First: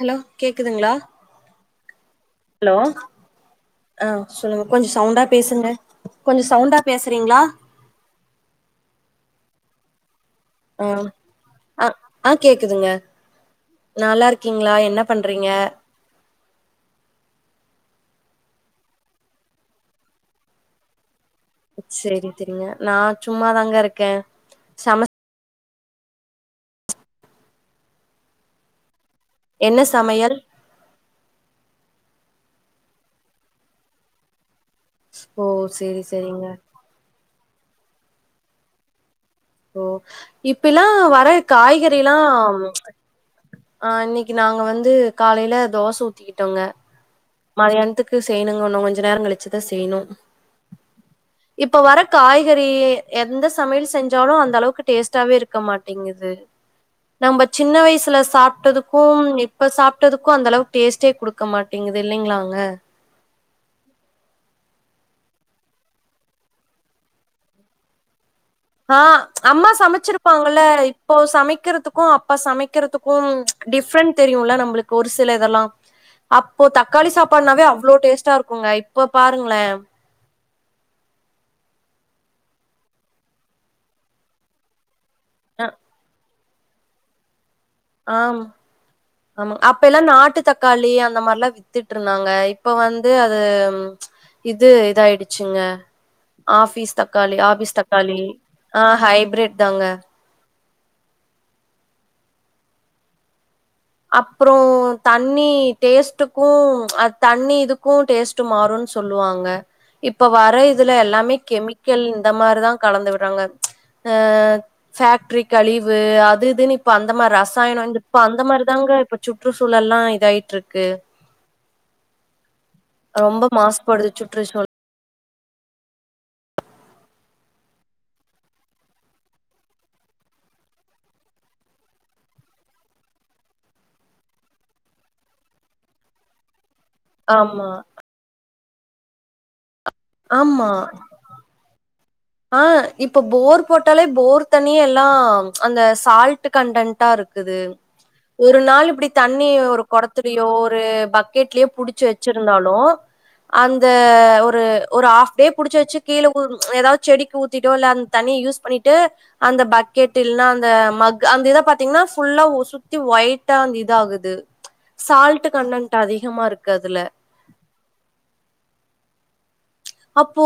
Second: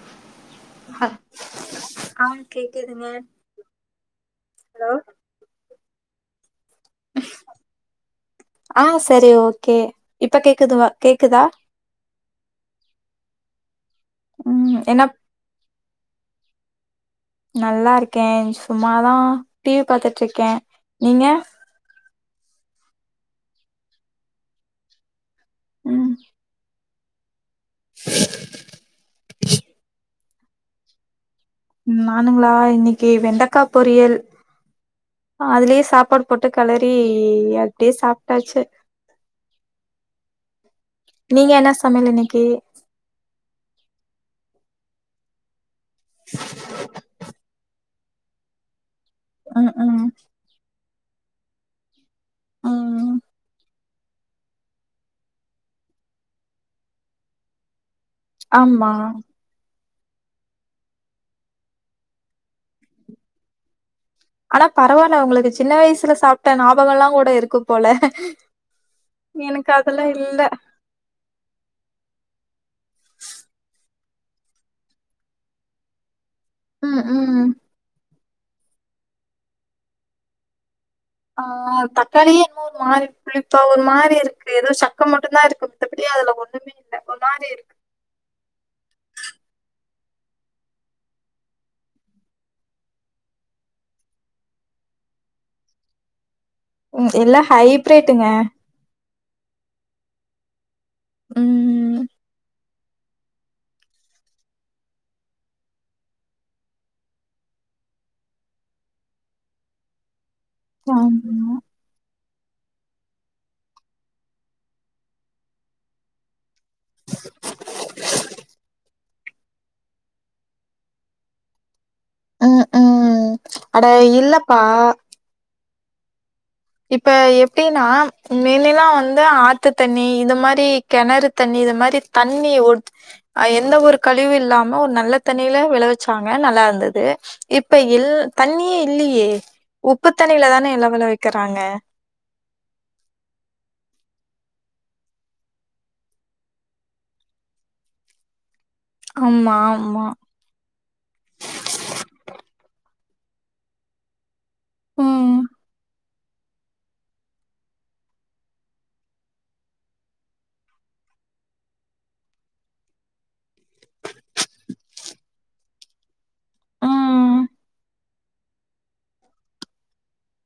Hello கேக்குதுங்ளா அ ஆ ஹலோ கேக்குதுங்க ஆ சொல்லுங்க கொஞ் ஹலோ சவுண்டா பேசுங்க கொஞ்ச சவுண்டா பேசுறீங்ளா ஆ செரி ஓகே இப்ப கேக்குது ஆ வா கேக்குதா நல்லார்க்கீங்ளா என்ன பண்றீங்க நல்லார்க்கே சும்மாதா டி வி பாத்துட்ருக்கே நீங்க செரி தெரிங்க நா சும்மாதாங்க இருக்கே‌ சமச் ம் என்ன சமையல் நானுங்ளா இன்னிக்கி வெண்டக்கா பொரியல் ஓ அதுலே சேரி சாப்பாடு போட்டு சேரிங்க கிளறி அப்டே சாப்டாச்சு ஓ இப்பய்ல்லா வர நீங்க என்ன சமையல் காய்கறிலா இன்னைக்கு ஆ இன்னைக்கி நாங்க வந்து காலைல தோச ஊத்திக்கிட்டோங்க மதியான்த்துக்கு செய்யணுங்க உன்னு கொஞ்ச நேர கழிச் சத ம் செய்ணு ம் இப்ப வர காய்கறி ம் எந்த சமையல் செஞ் ஜோரோ அந்த அளவுக்கு டேஸ்ட்டாவே இருக்க மாட்டேங்குது நம்ப சின்ன வயசுல ஆமா சாப்டதுக்கும் இப்ப சாப்டதுக்கு அந்த அளவுக்கு டேஸ்ட்டே குடுக்க மாட்டேங்குது இல்லிங்ளாங்க ஆனா பரவால்ல உங்களுக்கு சின்ன வயசுல சாப்ட ஞாபகல்லா கூட இருக்கு போல ஆ எனக்கு அம்மா அதெல்லா இல்ல சமச்சிருப்பாங்கல இப்போ சமைக்கிறதுக்கு அப்ப சமைக்கிறதுக்கு டிஃப்ரெண்ட் தெரியுல நம்புளுக்கு ஒரு சில இதெல்லா அப்போ ம் தக்காளி ம் சாப்பாட்னாவே அவ்ளோ டேஸ்ட்டா இருக்குங்க இப்ப பாருங்ளே ஆ தக்காளியே இன்னவோ ஒரு மாரி புளிப்பா ஒரு மாரி இருக்கு ஏதோ சக் க மட்டுந்தா இருக்கு மத்தபடிய அதுல ஒண்ணுமே இல்ல ஒரு மாரி இருக்கு ஆம் ஆமா அப்பய்லா நாட்டு தக்காளி அந்த மார்லா வித் திட்ருந்தாங்க இப்ப வந்து அது இது இதாயிடுச்சுங்க ஆபிஸ் ம் தக்காளி எல்லா ஆபிஸ் தக்காளி ஹைப்ரேட்டுங்க ஆ ஹைபிரேட் தாங்க ம் அப்றோ தண்ணி டேஸ்டுக்கு அத் தண்ணி இதுக்கு டேஸ்ட் டு மாறுன் சொல்லுவாங்க இப்ப வர இதுல எல்லாமே ஆமா கெமிக் க்கெள் இந்த மாரிதான் கலந்து விட்றாங்க அ ஃபேக்ட்ரி கழிவு அது இதுன்னு இப் இப்ப அந்த மாதிரி ரசாயனம் இந்த இப்ப அந்த மார் ரசாயனோங்குட் இப்ப அந்த மாரிதாங்க இப்ப சுற்றுசூழல்லா இதாயிட்ருக்கு ம் அ ம் ரொம்ப அட மாசுபடுது இல்லப்பா சுற்றுச்சூழல் இப்ப எப்டின்னா மின்னேலல்லா வந்து ஆத்து தண்ணி இது மாரி கெணறு தண்ணி இது மாரி தண்ணிய உட் அ எந்த ஒரு கழிவு இல்லாம ஒரு நல்ல தண்ணியில விளைவிச்சாங்க நல்லா இருந்தது ஆமா இப்ப இல் தண்ணியே இல்லியே உப்பு தண்ணில தானே ஆமா எல்லாவல வைக்கிறாங்க ஆ இப்ப போர் போட்டாலே போர் தண்ணியே எல்லாம் அந்த சால்ட் கன்டன்ட்டா இருக் க்குது ஒரு நாள் இப்புடி தண்ணி ஆமா ஒரு ஆமா கொடத்துலயோ ஒரு பக் கெட்லயோ புடிச்சு வெச்சிருந்தாலும் அந்த ஒரு ஒரு ம் ஹாஃப் டே புடிச்சு வெச்சு கீழ ஊருன் ஏதாவது செடிக்கு ஊத்திட்டோ இல்ல அந் தண்ணிய யூஸ் பண்ணிட்டு அந்த பக்கெட் இல்ன்னா அந்த மக் அந்த இத பாத்தீங்கன்னா ஃபுல்லா ஊ சுத் த்தி ஒயிட்டா அந்த இத ஆகுது சால்ட் கன்டன்ட் அதிகமா இருக்கு அதுல ம் அப்போ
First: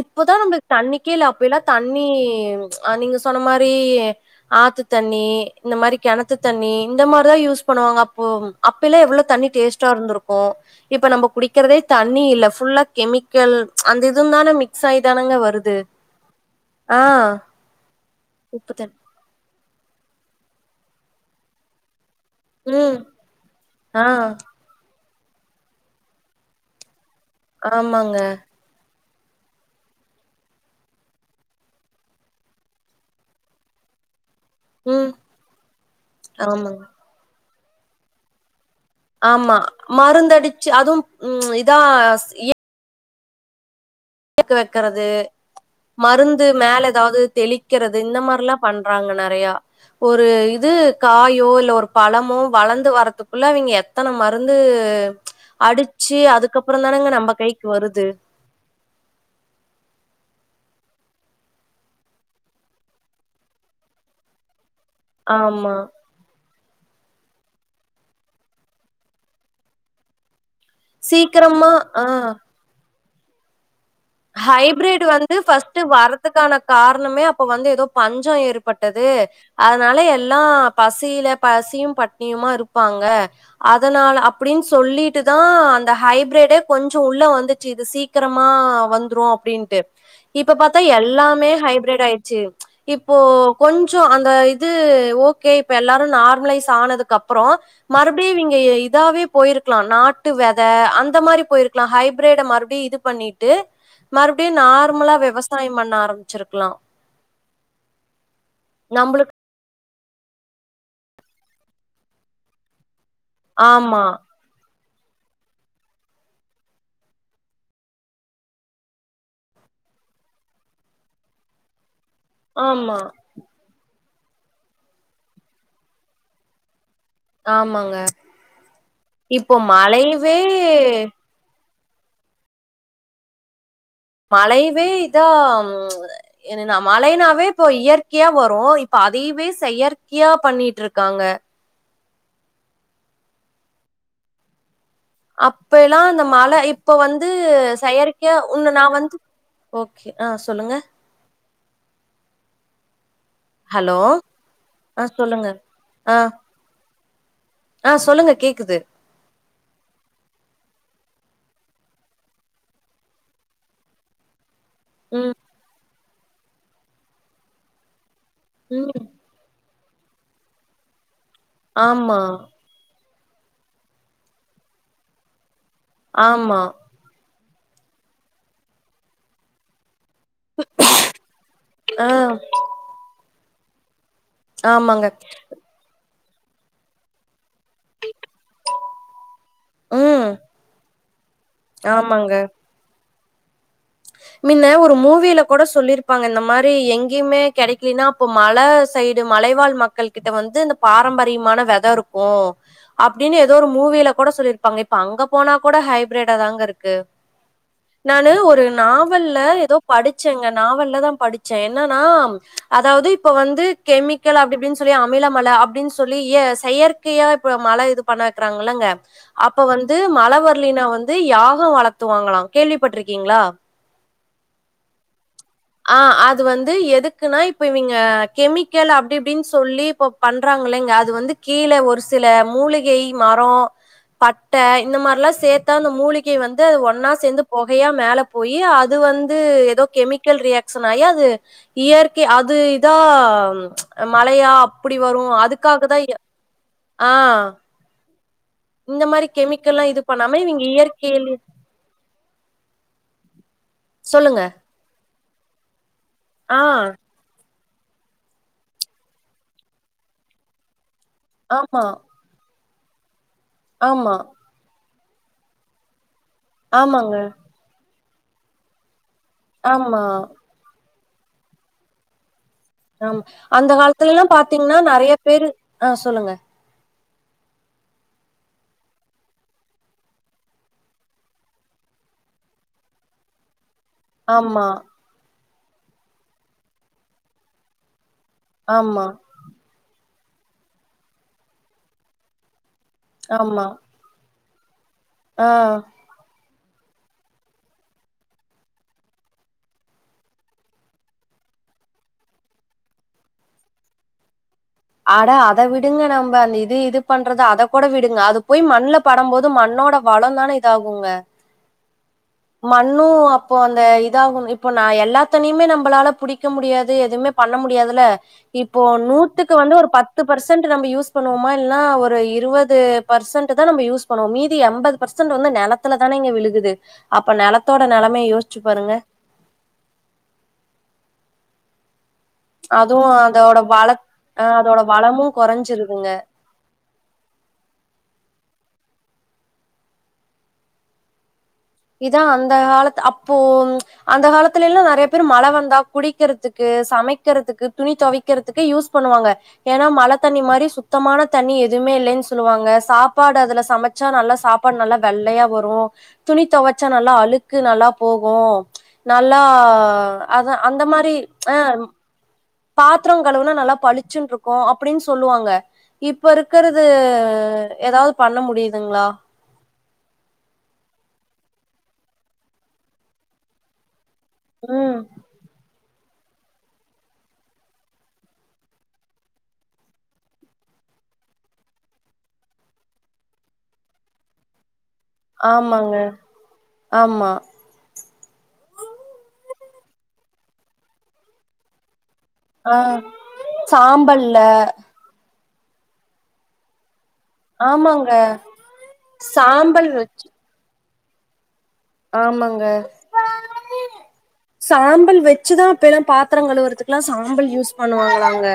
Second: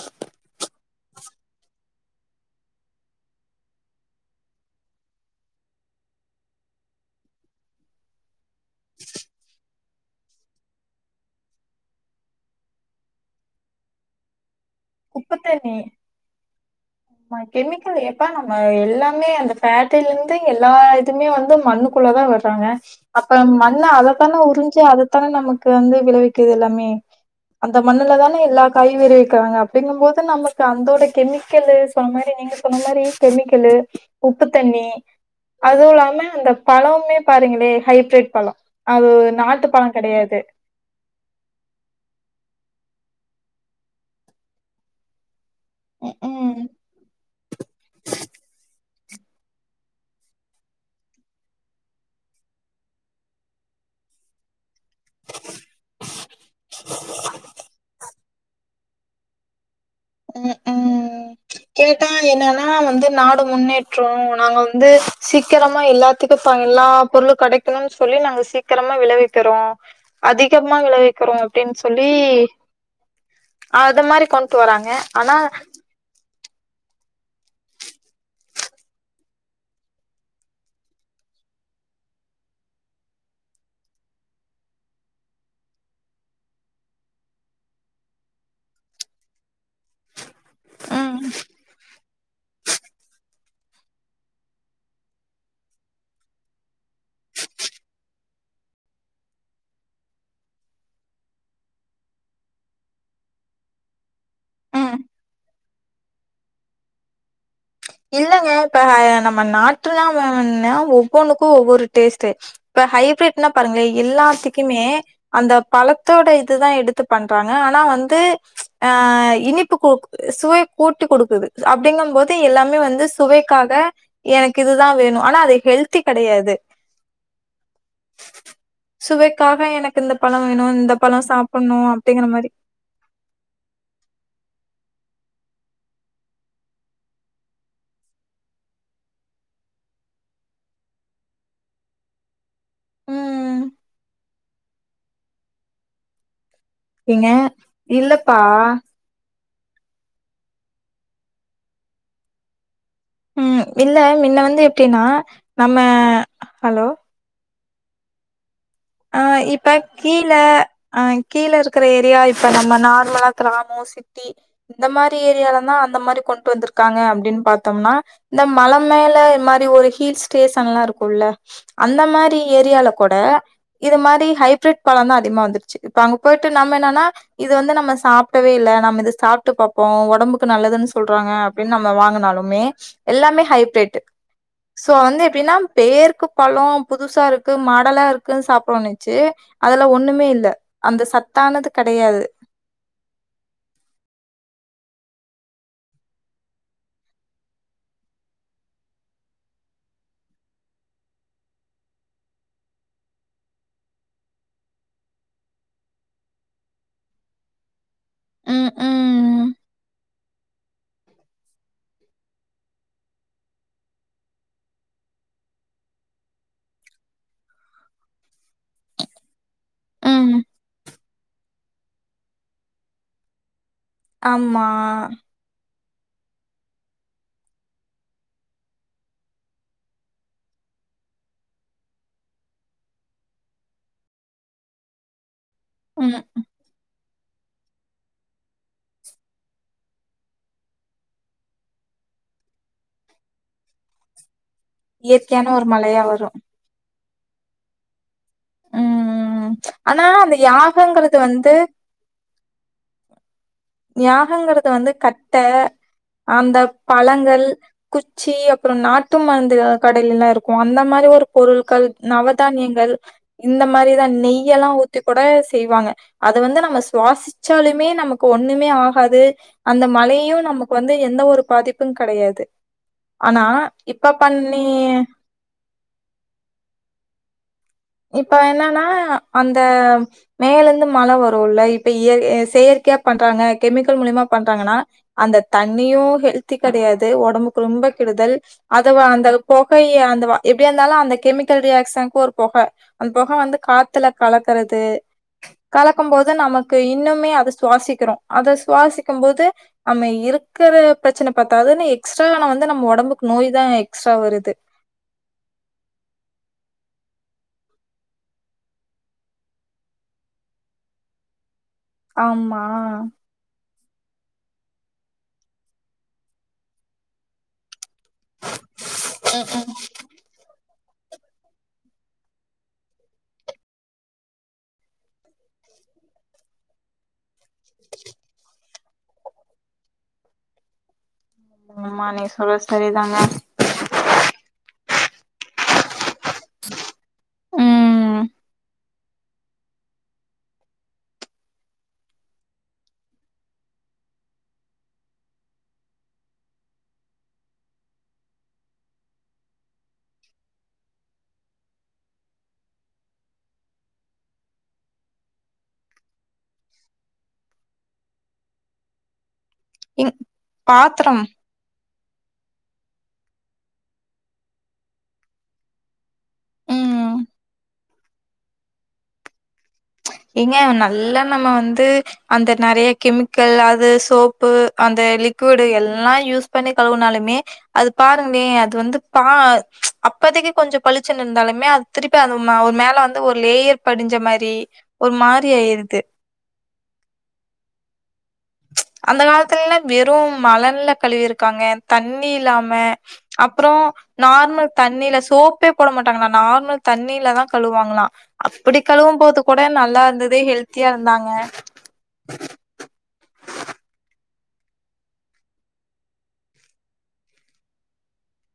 இப்போதான் நம்புளுக்கு தண்ணிக்கே இல்ல அப்பைல்லா தண்ணி அ நீங்க சொன்ன மாரி ஆத்து தண்ணி இந்த மாரி கெணத்து தண்ணி இந்த மாரிதான் யூஸ் பண்ணுவாங்க அப்போ ம் அப்ப எல்லா எவ்வளோ தண்ணி டேஸ்ட்டா இருந்துருக்கும் இப்ப நம்போ குடிக்கிறதே தண்ணி இல்ல ஃபுல்லாக் கெமிக்கல் அந்த இதும் தான மிக் உப்புத்தண்ணி ஆ மா கெமிக்கல் ஏப்பா நம்ம உப்பு தண்ணி எல்லா ம்மே அந்த ஃபேக்ட்ரிலந்து எல்லா இதுவுமே வந்து மண்ணுக்குள்ள தா வருத் ட்டாங்க ம் அப்ப மண்ண ஆ அதத்தான்னா உறிஞ்சு அதத் த்தானே நமக்கு வந்து விளைவிக்குது எல்லாமே அந்த மண்ணுல ஆமாங்க தானே எல்லா காயு விளைவிக்குறாங்க அப் ப்டிங்கும் போது நமக்கு அந்தோட கெமிக்கெல்லு சொன்ன மாரி நீங்க சொன்ன மாரி கெமிக்கெல்லு உப்பு தண்ணி ம் அதுவும் இல்லாம அந்த ஆமாங்க பழம்மே பாருங்களே ஹைப்ரிட் பழம் அது நாட்டு பழம் கெடையாது ச்சி அதுவும் ம் இதா ஸ் ஏ [unintelligible] வெக்கறது மருந் து ம் மேல ஏதாவது தெளிக்கிறது இந்த மாரில்லா பண்றாங்க நறையா ஒரு இது காயோ இல்ல ஒரு பழமோ வளந்து வரதுக்குள்ள இவைங்க எத்தன மருந்து து அடிச்சு அதுக்கப்புறோந் தானங்க நம்ப கைக்கு வருது ம் ம் கேட்டா என்னன்னா வந்து நாடு முன்னேற்றோ நாங்க வந்து ஆமா சீக்கிரமா எல்லாத் துக்கு ஃப்பா எல்லா பொருளும் கடைக்குணோன்னு சொல்லி நாங்க சீக்கிரமா விளைவிக்கிறோ அதிகமா விளைவிக்கிறோ சீக்கிரமா அப்டின் சொல்லி ஆ அத மாரித் ஹைப்பிரிடு் வந்து ஃபஸ்ட் ட்டு வர்ரதுக்கான காரணமே அப்போ வந்து ஏதோ பஞ்சோ ஏற்பட்டது அதனால எல்லா பசியில பசியும் பட்னியுமா இருப்பாங்க அதனால அப்புடின்னு சொல்லிட்டுதான் அந்த ஹைப்ரிட்டு கொஞ்சோ உள்ள வந்துச்சு இது சீக்கரமா வந்துரும் அப்புடின்ட்டு இப்ப பாத்தா ம் எல்லாமே ஹைப்ரிட் ஆயிட்ச்சு இப்போ கொஞ்சோ அந்த இது ஓகே இப்ப எல்லாரும் நார்மலைஸ் ஆனதுக்கு அப்புறோ மறுப்டியும் இவிங்க ஏ இதாவே போயிருக்குலா நாட்டு வெத அந்த மாரி போயிருக்குலா ஹைப்ரிட மறுபுடியும் இதுப் பண்ணிட்டு மறுப்டியும் ம் நார்மலா விவசாயம் பண்ண ஆரம்பிச்சிருக்குலா இல்லங்க இப்ப நம்ம நாட் ட்ருல்லா உணவுன்னா ஒவ்வொன்னுக்கும் ஒவ்வொரு டேஸ்ட்டு இப்ப ஹைப்ரிட் ல்லா பாருங்ளே ஆமா எல்லாத்துக்குமே அந்த பழத்தோட இதுதா எடுத்து பண்றாங்க ஆனா வந்து ஆ இனிப்பு கூக் சுவை கூட்டி குடுக்குது அப்படிங்கம் போது டு எல்லாமே ஆமா வந்து சுவைக்காக எனக்கு இதுதா வேணு ஆனா அது ஹெல்த்தி கெடையாது ஆமாங்க இப்போ சுவைக்காக எனக்கு இந்த பழ மழையவே வேணு இந்த பழொ சாப்ப ன்னு அப்டிங்கிற மாரி மழையவே இதா ம என்ன ந மழைனாவே இப்ப இயற்கையா வரு இப்ப அதையவே செயற்கையா பண்ணிட்ருக்காங்க ம் அப்ப எல்லா இந்த மழ இப்ப வந்து ஏங்க செயற்கையா இல்லப்பா உன்னு நா வந்து ஓக்கே ஆ சொல்லுங்க ம்மு இல்ல ஹலோ மின்ன வந்து ஆ எப்டின்னா சொல்லுங்க நம்ம ஆ ஹலோ ஆ சொல்லுங்க கேக்குது ஆ இப்ப கீழ ஆ கீழ இருக்குற ஏரியா இப்ப நம்ம நார்மலா க்ராமோ சிட்டி இந்த மாரி ம் ஏரியாலந்தா அந்த மாரி கொண்டு வந்துருக்காங்க அப்டின் பாத்தம்னா இந்த மல ம் மேல இந் மாரி ஒரு ஹில் ஸ்டேஷன்லா இருக்குல்ல அந்த ஆமா மாரி ஏரியால கூட இரு மாரி ஹைப்ரிட் பழந்தா அதிகமா வந்துருச்சு இப்ப அங்க போயிட்டு ஆமா நாம் என்னன்னா இது வந்து நம்ம சாப்ட்டவே இல்ல நம்ம இது சாப்ட்டு பாப்போ ஒடம்பு க்கு நல்லதுன் சொல்றாங்க அப்டின் நம்ம ஆ வாங்குனாலுமே எல்லாமே ஹைப்ரிட்டு சோ ஆமாங்க வந்து எப்டின்னா பேருக்கு பழோ புதுசா இருக்கு மாடலா இரு சாப்புறோனுச்சு அதுல ஒண்ணுமே ம் இல்ல அந்த சத்தானது கடையாது ஆமாங்க [inaudible] மின்ன ஒரு மூவில கூட சொல்லிருப்பாங்க இந்த மாரி எங்கயுமே கெடைக்கனா அப்ப மல சைடு மலைவாழ் மக் கள்கிட்ட வந்து இந்த பாரம்பரியமான வெத இருக்கூ அப்டின்னு ஏதோ ஒரு மூவில கூட சொல்லிருப்பாங்க இப்ப அங்க போனா கூட ஹைப்ரேட்டா தாங்க இருக்கு நானு ஒரு ம் நாவல்ல ம் ஏதோ படி ச்சேங்க நாவல்ல தா படிச்சே என்னன்னா அதாவ்து இப்ப வந்து கெமி கல் அப்டி இப்டின் சொல்லி அமில மழ அப்டின்னு சொல்லி ய செயற்கையா இப்ப மழ இது பண்ண வக்குறாங்க இல்லங்க அப்ப வந்து ம் மழ வர்லின்னா வந்து யாகொ வளத்துவாங்களா கேள்விப்பட்ருக்கீங்களா ஆம்மா ஆ அது வந்து எதுக்குன்னா இப்ப இவிங்க கெமிக்கல் அப்டி இப்டின் சொல்லி இப்போ பண்றாங்கலைங்க அது வந்து கீழ ஒரு சில மூலிகை மரொ பட்ட இந்த மாரில்லா சேத்தா அந்த ம் மூலிகை வந்து அது ஒன்னா சேந்து பொகையா மேலப் போயி அது வந்து எதோ கெமிக்கல் ரியாக்ஷன் ஆயி அது இயற்கை அது இதா ம் மழையா அப்டி வரு இயற்கையான ஒரு அதுக்காகத் தா மழையா இது வரு ஆ இந்த மாரி ம் கெமிக்கலா இது ஆனா அந்த பண்ணாம இவங்க யாகங்கிறது இயற்கையிலே வந்து சொல்லுங்க. யாகங்கறது வந்து கட்ட ஆ, அந்தப் பழங்கள் குச்சி அப்பனறோ நாட்டு மருந்துவ கடைலலா இருக்கூ அந்த மாரி ஒரு ஆமா, பொருள்கள் நவ தானியங்கள் இந்த மாரி தா ஆமா, நெய்யெல்லா ஊத்தி கூட செய்வாங்க அது வந்து நம்ம ஆமாங்க, சுவாசிச்சாலுமே நமக்கு ஒண்ணுமே ஆகாது அந்த ஆமா. மலையு நமக் கு வந்து எந்த ஒரு பாதிப்புங் கெடையாது ஆம் ஆனா அந்த இப்ப காலத்துலெல்லா பண்ணி பாத்தீங்ன்னா நறையா பேரு ஆ சொல்லுங்க இப்ப என்னன்னா அந்த மேலந்து மழ வருல்ல இப்ப இயற் எ செயற்கையா பண்றாங்க கெமிக்கல் மூலியமா ஆமா பண்றாங்கன்னா அந்த தண்ணியு ஹெல்த்தி கெடையாது ஒடம்புக்கு ரொம்பக் கெடுதல் அதுவா ஆமா அந்தல் பொகைய அந்த வா எப்டியாந்தாலு அந்த கெமிக்கல் ரியாக்ஷனுக்கு ஒரு பொக அந்த பொக வந்து ஆமா காத்துல கலக்கறது ஆ க்கும் போது நமக்கு இன்னுமே அத சுவாசிக்கிறோ அத சுவாசிக்கும் போது அம்ம இருக்குற ப்ரச்சன பத்தாதுன்னு எக்ஸ்ட்ராவால்லா வந்து நம்ம ஒடம்புக்கு நோய் தா எக்ஸ்ட்ரா வருது அட அத விடுங்க நம்ப அந்த இது இது பண்றத அதக் கூட விடுங்க அது போய் மண்ல படம்போது மண்ணோட வளோந்தானே இதாகுங்க ஆமா. மண்ணு அப் இப்போ அந்த இதாகு இப்போ நா எல்லாத்தனையுமே நம்பளால புடிக்க முடியாது எதுவுமே பண்ண முடியாதுல்ல இப்போ நூத்துக்கு வந்து ஒரு பத் து பர்சன்ட் நம்ப யூஸ் பண்ணுவோமா இல்லன்னா ஒரு இருவது பர்சன்ட் தா நம்ப யூஸ் பண்ணுவோ மீதி எம்பத் பர்சென்ட் வந்து நெலத்துல தானேங்க விழுகுது அப்ப நெலத்தோட நெலமய யோசிச்சு பாருங்க அம்மா நீஸ் [unintelligible] அதுவு அதோட வளத் அ அதோட வளமு கொறஞ்சிருதுங்க ம் இதா அந்த காலத் அப்போ அந்த காலத்துல எல்லா நெறைய பேரு மழ வந்தா குடிக்கிறதுக்கு சமக்கிறதுக்கு துணி தொவிக் கிறதுக்கு யூஸ் பண்ணுவாங்க ஏன்னா மழத் தண்ணி மாரி சுத்தமான தண்ணீ எதுமே இல்லேன்னு சொல்லுவாங்க சாப்பாடு அதுல சமச் ச்சா நல்லா சாப்பாடு நல்லா வெள்ளையா வரு துணித் தொவச்சா நல்லா அழுக்கு நல்லா போகு நல்லா இங் அதா அந்த மாரி பாத்திரம் அம் பாத்ரோ கழுவுனா நல்லா பளிச்சுன்னு இருக்கு அப்டின்னு சொல்லுவாங்க இப்ப இருக்குறது ம் ஏதாவ்து பண்ண முடியுதுங்களா ஏங்க நல்ல நம்ம வந்து அந்த நெறையா கெமிக்கல் அது சோப் பு ம் அந்த லிக்விடு எல்லா யூஸ் பண்ணி கழுவுனாலுமே அது பாருங்களே அது வந்து பா அப்பதைக்கீ கொஞ்சோ பளிச்சுன்னு இருந்தாலுமே அத் திருப்பி அந்த ம வ ஒரு மேல வந்து ஒரு லேயர் படிஞ்ச மாரி ஒரு மாரி ஆயிருது ஆம்மாங்க ஆமா அந்த காலத்துல எல்லா வெறும் மணல்ல கழுவிருக்காங்க தண்ணியில்லாம ஆ அப்றொ சாம்பல்ல நார்மல் தண்ணியில சோப் த்த போட மாட்டாங்களா நார்மல் தண்ணியில தா கழுவுவாங்களா ஆமாங்க அப்டி கழுவும் போது கூட சாம்பல் நல்லா வச்சு இருந்ததே ஹெல்த்தியா இருந்தாங்க ஆமாங்க சாம்பல் வெச்சுதா அப்ப எல்லா பாத்ரோ கழுவுறதுக்கெல்லாம் சாம்பல் யூஸ் பண்ணுவாங்களாங்க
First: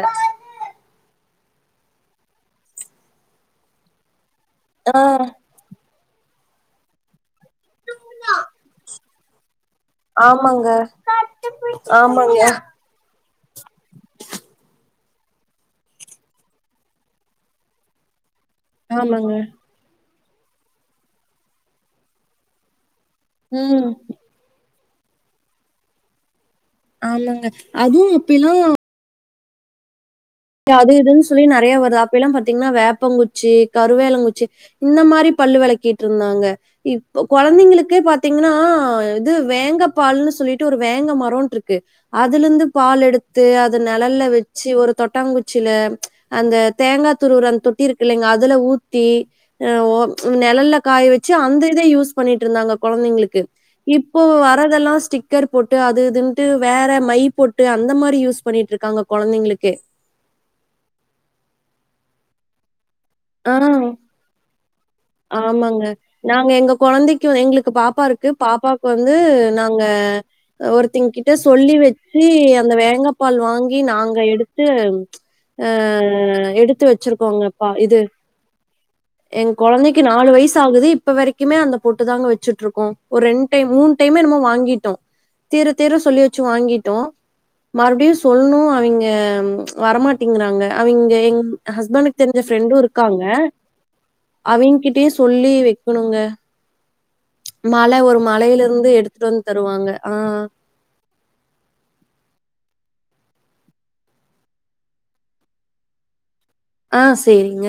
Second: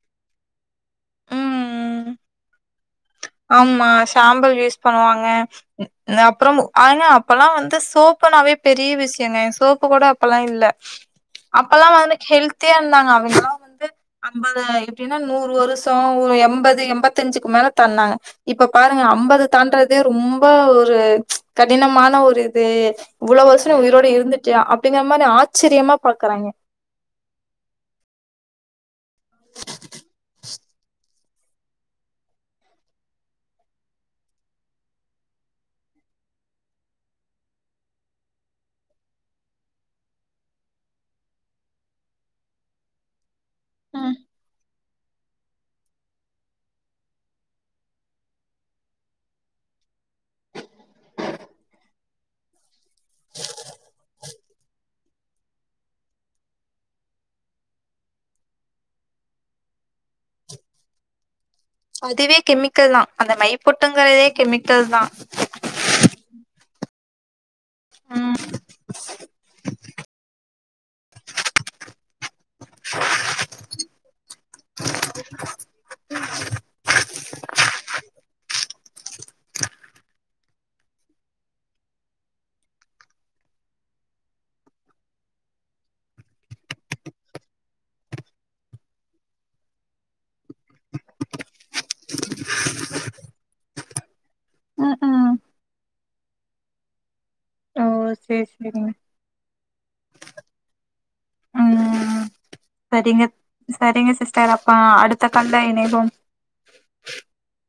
ஆம்மா சாம்பல் யூஸ் ஆ பண்ணுவாங்க அப்றோ அப்பல்லா வந்து சோப்புனாவே பெரிய விஷயங்க சோப் கூட அப்பல்லா இல்ல ஆமாங்க அப்பல்லா வந்து ஆமாங்க ஹெல்த்தியா இருந்தாங்க அவுங்கலாம் வந்து ஐம்பது எப்டின்னா நூறு வருஷம் ஒரு எண்பது எண்பத்தஞ்சுக்கு மேல தந்தாங்க இப்ப பாருங்க ஆமாங்க ஐம்பது தாண்றதே ரொம்ப ஒரு கடினமான ஒரு இது இவ்ளோ வருசம் நீ ம் உயிரோடு இருந்துட்டா அப்டிங்கிற மாரி ஆச்சரியமா பாக்குறாங்க ஆமாங்க அதுவு அப்பில்லா அது இதுன்னு சொல்லி நெறையா வருது அப்ப எல்லா பாத்தீஙன்னா வேப்பங்குச்சி கருவேலங்குச்சி இன்ன மாரி பல்லு விளக்கிட்டுருந்தாங்க இப்ப கொழந்தைங்களுக்கு பாத்தீங்ன்னா இது வேங்க பால்ன்னு சொல்லிட்டு ஒரு வேங்க மரோண்ட் ர்க்கு அதுல இருந்து பால் எடுத்து அத ம். நிழல்ல வெச்சு ஒரு தொட்டாங்குச்சில அந்த தேங்கா துருவுற அந்த தொட்டி இருக்குலேங்க அதுல ஊத்தி எ ஒ நிழல்ல காய வச்சு அந்த இத யூஸ் பண்ணிட்டுருந்தாங்க கொழந்தைங்களுக்கு இப்போ வர்றதெல்லா ஸ்டிக் கர் போட்டு அது இதுன்ட்டு வேற மை போட்டு அந்த மாரி யூஸ் பண்ணிட்டு இருக்காங்க கொழந்தைங்ளுக் எ அதுவே கெமிக்கல் தா அந்த மை பொட்டுங்கிறதே கெமிக்கல் தா ஆமாங்க நாங்க எங்க கொழந்தைக்கு எங்களுக்கு பாப்பா இருக்கு ம் பாப்பாக்கு வந்து நாங்க ஒருத்தங்க கிட்ட சொல்லி வச்சு அந்த வேங்கா பால் வாங்கி நாங்க எடுத்து ஆ எடுத்து வச்சிருக்கோங்கப்பா இது எங்க கொழந்தைக்கு நாலு வயசு ஆகுது இப்ப வரைக்குமே அந்த போட்டு தாங்க வச்சுட்டு இருக்கோம் ஒரு ரெண் டை மூணு டைமே என்னமோ வாங்கிட்டோ திர திர சொல்லி வச்சு வாங்கிட்டோ மறுபடியு சொல்லணு அவிங்க வரமாட்டிங்கிறாங்க அவிங்க எங் ஹஸ்பண்டக்கு தெரிஞ்ச ஃப்ரெண்டும் இருக்காங்க ம் அவ்கிட்டயே ம் சொல்லி வைக்கணுங்க ஓ மலை ஒரு சேரி மலையில இருந்து சேரிங்க எடுத்துட்டு வந்து தருவாங்க ஆ செரிங்க செரிங்க சிஸ்டர் அப்ப அடுத்த கால்ல இணைவோம் ஆ செரிங்க